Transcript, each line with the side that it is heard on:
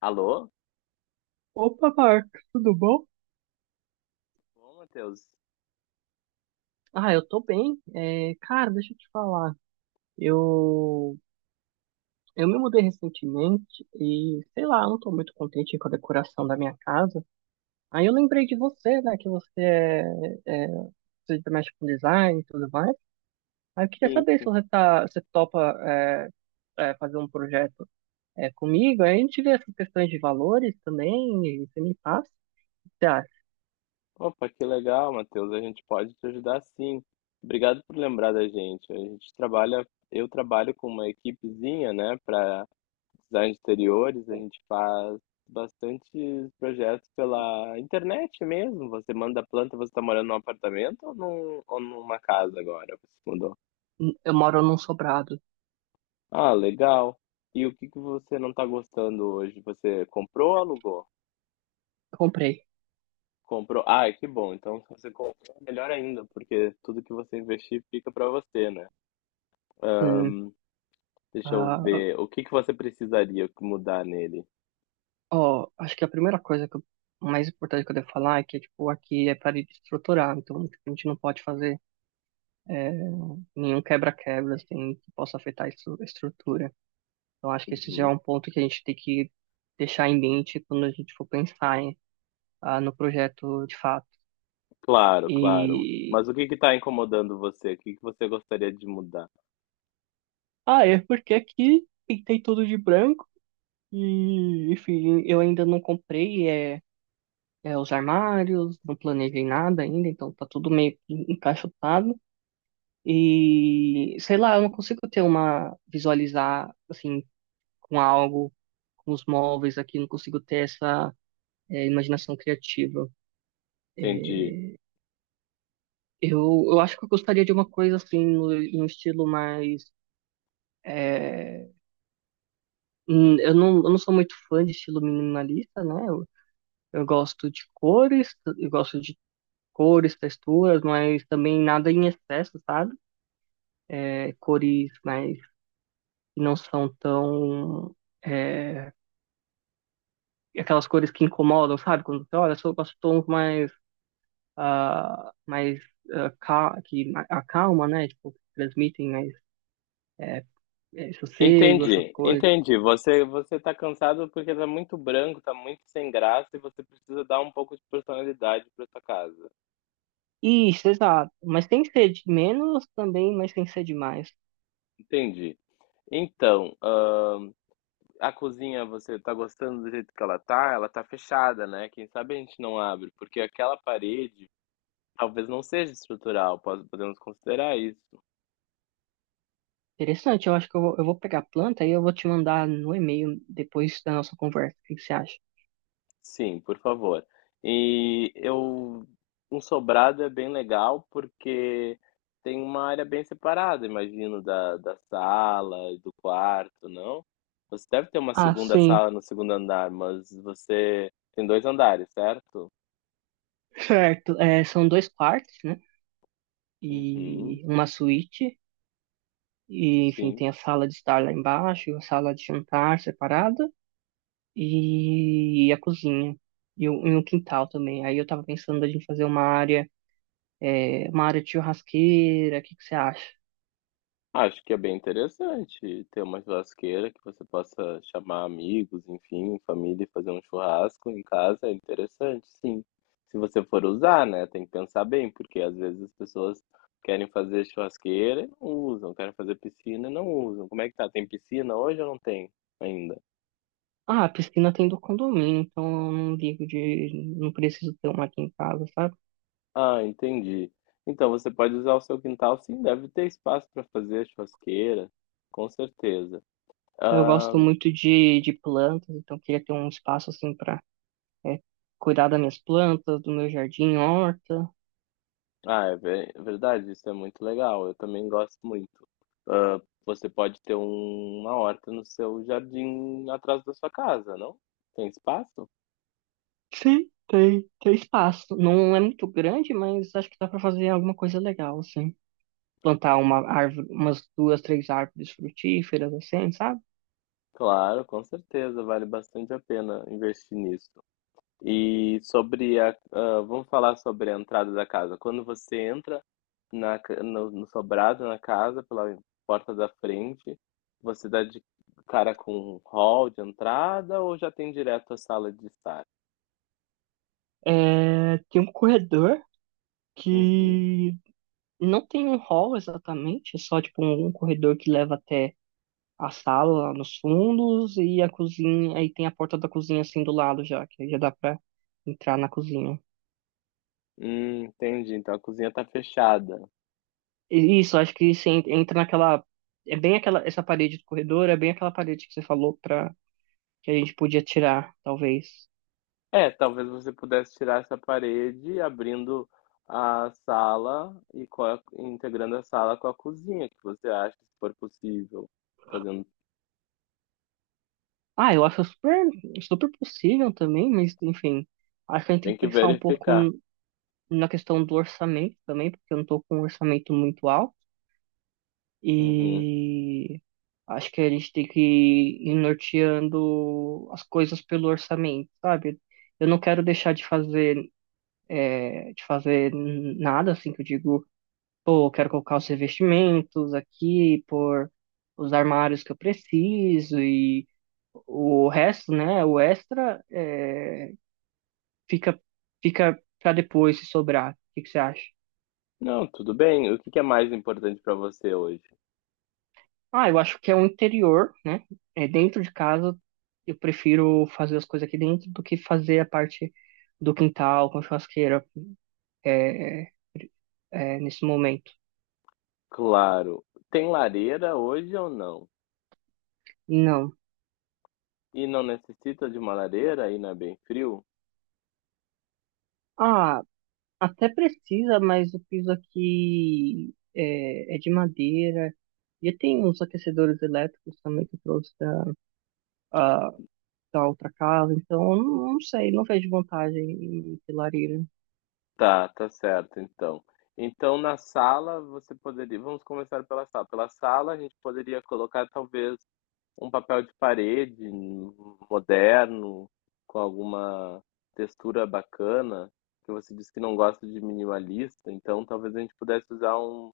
left: Alô?
right: Opa, Marcos, tudo bom?
left: Ô, Matheus.
right: Eu tô bem. Cara, deixa eu te falar. Eu, eu me mudei recentemente e, sei lá, eu não tô muito contente com a decoração da minha casa. Aí eu lembrei de você, né, que é, você mexe com design e tudo mais. Aí eu queria
left: Sim.
right: saber se
left: sim.
right: você topa fazer um projeto comigo. Aí a gente vê essas questões de valores também e você me passa. Tá,
left: Opa, que legal, Matheus. A gente pode te ajudar sim. Obrigado por lembrar da gente. A gente eu trabalho com uma equipezinha, né, para design de interiores. A gente faz bastantes projetos pela internet mesmo. Você manda a planta, você está morando num apartamento ou numa casa agora? Você se mudou?
right: eu moro num sobrado.
left: Ah, legal. E o que que você não está gostando hoje? Você comprou ou alugou?
right: Eu comprei.
left: Comprou. Ah, que bom. Então, se você comprou, melhor ainda, porque tudo que você investir fica para você, né?
right: Sim.
left: Deixa eu
right: Ah,
left: ver. O que que você precisaria mudar nele?
right: ó, acho que a primeira coisa mais importante que eu devo falar é que, tipo, aqui é parede estrutural, então, tipo, a gente não pode fazer é, nenhum quebra-quebra, assim, que possa afetar a a estrutura. Então, acho que esse já é
left: Uhum.
right: um ponto que a gente tem que deixar em mente quando a gente for pensar em no projeto de fato.
left: Claro, claro.
right: E...
left: Mas o que que está incomodando você? O que que você gostaria de mudar?
right: Ah, é porque aqui pintei tudo de branco e, enfim, eu ainda não comprei, os armários, não planejei nada ainda, então tá tudo meio que encaixotado. E, sei lá, eu não consigo ter visualizar, assim, com algo, com os móveis aqui, não consigo ter essa imaginação criativa.
left: Entendi.
right: É, eu acho que eu gostaria de uma coisa, assim, no estilo mais, é, eu não sou muito fã de estilo minimalista, né? Eu gosto de cores, eu gosto de cores, texturas, mas também nada em excesso, sabe? Cores mas que não são tão, é, aquelas cores que incomodam, sabe? Quando você olha, só gosto de tons mais que acalma, né? Tipo, que transmitem mais é, sossego, essas
left: Entendi,
right: coisas.
left: entendi. Você tá cansado porque tá muito branco, tá muito sem graça e você precisa dar um pouco de personalidade para sua casa.
right: Isso, exato. Mas tem que ser de menos também, mas tem que ser de mais.
left: Entendi. Então, a cozinha, você tá gostando do jeito que ela tá? Ela tá fechada, né? Quem sabe a gente não abre, porque aquela parede talvez não seja estrutural, podemos considerar isso.
right: Interessante, eu acho que eu vou pegar a planta e eu vou te mandar no e-mail depois da nossa conversa. O que que você acha?
left: Sim, por favor. E eu, um sobrado é bem legal porque tem uma área bem separada, imagino, da sala e do quarto, não? Você deve ter uma
right: Ah,
left: segunda
right: sim,
left: sala no segundo andar, mas você tem dois andares, certo?
right: certo. É, são dois quartos, né?
left: Uhum,
right: E uma suíte. E, enfim,
left: sim.
right: tem a sala de estar lá embaixo, a sala de jantar separada e a cozinha. E o quintal também. Aí eu tava pensando da gente fazer uma área, uma área de churrasqueira, o que que você acha?
left: Acho que é bem interessante ter uma churrasqueira que você possa chamar amigos, enfim, família e fazer um churrasco em casa, é interessante, sim. Se você for usar, né, tem que pensar bem, porque às vezes as pessoas querem fazer churrasqueira e não usam, querem fazer piscina e não usam. Como é que tá? Tem piscina hoje ou não tem ainda?
right: Ah, a piscina tem do condomínio, então eu não não preciso ter uma aqui em casa, sabe?
left: Ah, entendi. Então você pode usar o seu quintal, sim, deve ter espaço para fazer churrasqueira, com certeza.
right: Eu
left: Ah,
right: gosto muito de plantas, então queria ter um espaço assim pra, é, cuidar das minhas plantas, do meu jardim, horta.
left: Ah, é verdade, isso é muito legal. Eu também gosto muito. Ah, você pode ter uma horta no seu jardim atrás da sua casa, não? Tem espaço?
right: Sim, tem espaço. Não é muito grande, mas acho que dá pra fazer alguma coisa legal, assim. Plantar uma árvore, umas duas, três árvores frutíferas, assim, sabe?
left: Claro, com certeza, vale bastante a pena investir nisso. E vamos falar sobre a entrada da casa. Quando você entra na, ca- no, no sobrado na casa, pela porta da frente, você dá de cara com um hall de entrada ou já tem direto a sala de estar?
right: É, tem um corredor
left: Uhum.
right: que não tem um hall exatamente, é só tipo um corredor que leva até a sala lá nos fundos e a cozinha, aí tem a porta da cozinha assim do lado já, que aí já dá pra entrar na cozinha.
left: Entendi. Então a cozinha tá fechada.
right: E isso, acho que você entra naquela, essa parede do corredor, é bem aquela parede que você falou que a gente podia tirar, talvez.
left: É, talvez você pudesse tirar essa parede, abrindo a sala e integrando a sala com a cozinha, que você acha, se for possível. Fazendo,
right: Ah, eu acho super, super possível também, mas enfim, acho que a gente tem
left: tem
right: que
left: que
right: pensar um pouco
left: verificar.
right: na questão do orçamento também, porque eu não estou com um orçamento muito alto
left: Uhum.
right: e acho que a gente tem que ir norteando as coisas pelo orçamento, sabe? Eu não quero deixar de fazer, né, de fazer nada assim que eu digo, pô, eu quero colocar os revestimentos aqui, por os armários que eu preciso e o resto, né, o extra, fica fica para depois se sobrar. O que que você acha?
left: Não, tudo bem. O que que é mais importante para você hoje?
right: Ah, eu acho que é o interior, né? É dentro de casa. Eu prefiro fazer as coisas aqui dentro do que fazer a parte do quintal com churrasqueira é, é, nesse momento.
left: Claro. Tem lareira hoje ou não?
right: Não.
left: E não necessita de uma lareira? Aí não é bem frio?
right: Ah, até precisa, mas o piso aqui é de madeira. E tem uns aquecedores elétricos também que eu trouxe a- da outra casa, então eu não, não sei, não vejo vantagem em ter lareira.
left: Tá, tá certo então. Então na sala você poderia vamos começar pela sala. Pela sala a gente poderia colocar talvez um papel de parede moderno, com alguma textura bacana, que você disse que não gosta de minimalista, então talvez a gente pudesse usar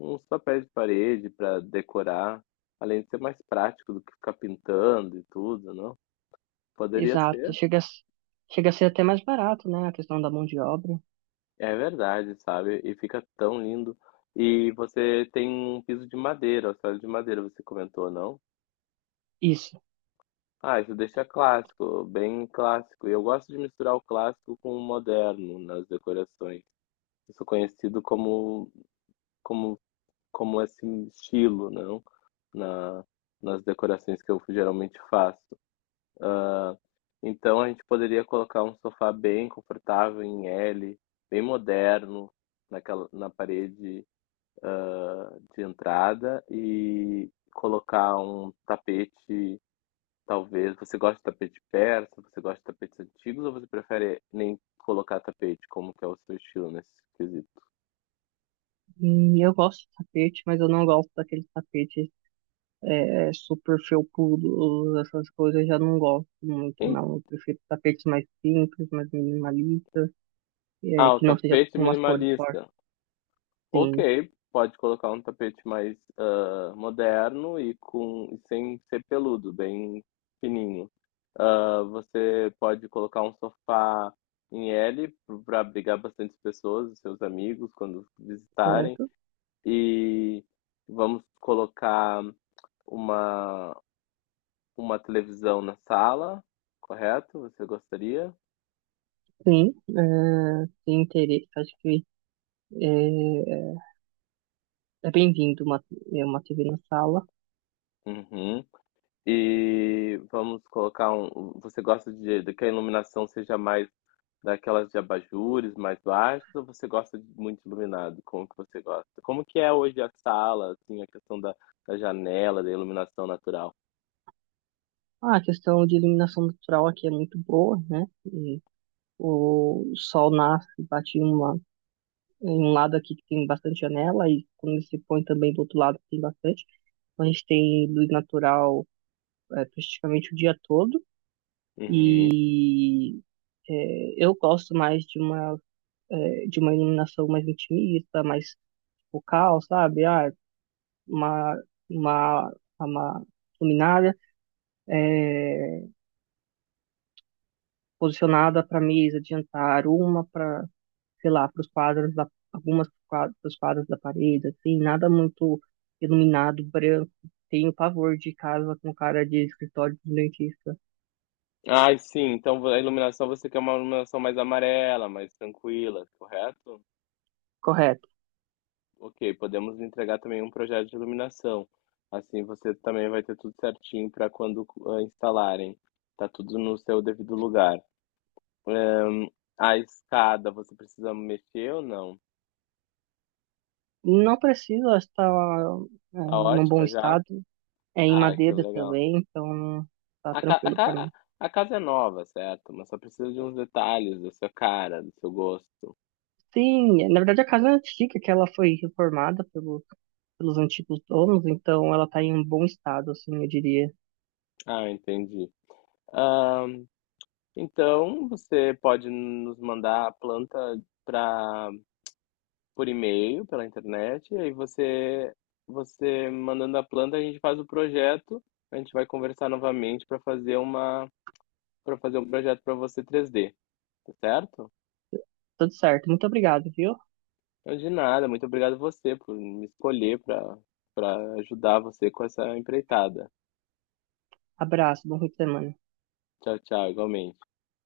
left: uns papéis de parede para decorar, além de ser mais prático do que ficar pintando e tudo, não? Poderia
right: Exato.
left: ser?
right: Chega a ser até mais barato, né? A questão da mão de obra.
left: É verdade, sabe? E fica tão lindo. E você tem um piso de madeira, o solo de madeira, você comentou, não?
right: Isso.
left: Ah, isso deixa clássico, bem clássico. E eu gosto de misturar o clássico com o moderno nas decorações. Eu sou conhecido como, como esse estilo, não? Na, nas decorações que eu geralmente faço. Então a gente poderia colocar um sofá bem confortável em L, bem moderno na parede de entrada e colocar um tapete, talvez. Você gosta de tapete persa, você gosta de tapetes antigos ou você prefere nem colocar tapete? Como que é o seu estilo nesse quesito?
right: Eu gosto de tapete, mas eu não gosto daqueles tapetes super felpudos, essas coisas. Eu já não gosto muito,
left: Em-
right: não. Eu prefiro tapetes mais simples, mais minimalistas,
left: Ah, o
right: que não seja
left: tapete
right: com umas cores fortes.
left: minimalista. Ok,
right: Sim,
left: pode colocar um tapete mais moderno e com e sem ser peludo, bem fininho. Ah, você pode colocar um sofá em L para abrigar bastante pessoas, seus amigos, quando visitarem.
right: certo.
left: E vamos colocar uma, uma televisão na sala, correto? Você gostaria?
right: Sim, é, tem interesse. Acho que é, é bem-vindo uma, uma TV na sala.
left: Uhum. E vamos colocar um. Você gosta de que a iluminação seja mais daquelas de abajures mais baixas ou você gosta de muito iluminado? Como que você gosta? Como que é hoje a sala, assim, a questão da janela, da iluminação natural?
right: Ah, a questão de iluminação natural aqui é muito boa, né? O sol nasce, bate em um lado aqui que tem bastante janela, e quando ele se põe também do outro lado tem bastante. Então, a gente tem luz natural praticamente o dia todo.
left: Uhum.
right: E eu gosto mais de uma, de uma iluminação mais intimista, mais focal, sabe? Ah, uma, uma, uma luminária é, posicionada para mesa de jantar, uma para sei lá, para os quadros da, algumas quadros, pros quadros da parede, assim, nada muito iluminado, branco. Tenho pavor de casa com cara de escritório de dentista.
left: Ah, sim. Então a iluminação você quer uma iluminação mais amarela, mais tranquila, correto?
right: Correto.
left: Ok, podemos entregar também um projeto de iluminação. Assim você também vai ter tudo certinho para quando instalarem. Tá tudo no seu devido lugar. Ahn, a escada, você precisa mexer ou não?
right: Não precisa estar
left: Tá
right: num bom
left: ótima já?
right: estado. É em
left: Ah, que
right: madeira
left: legal.
right: também, então tá
left: A, ca- a
right: tranquilo para
left: ca-
right: mim.
left: a casa é nova, certo? Mas só precisa de uns detalhes da sua cara, do seu gosto.
right: Sim, na verdade a casa é antiga, que ela foi reformada pelos antigos donos, então ela tá em um bom estado, assim, eu diria.
left: Ah, entendi. Ahn, então, você pode nos mandar a planta para por e-mail, pela internet, e aí você mandando a planta, a gente faz o projeto, a gente vai conversar novamente para fazer uma para fazer um projeto para você 3D, tá certo?
right: Tudo certo. Muito obrigado, viu?
left: Então, de nada, muito obrigado você por me escolher para ajudar você com essa empreitada.
right: Abraço, bom fim de semana.
left: Tchau, tchau, igualmente.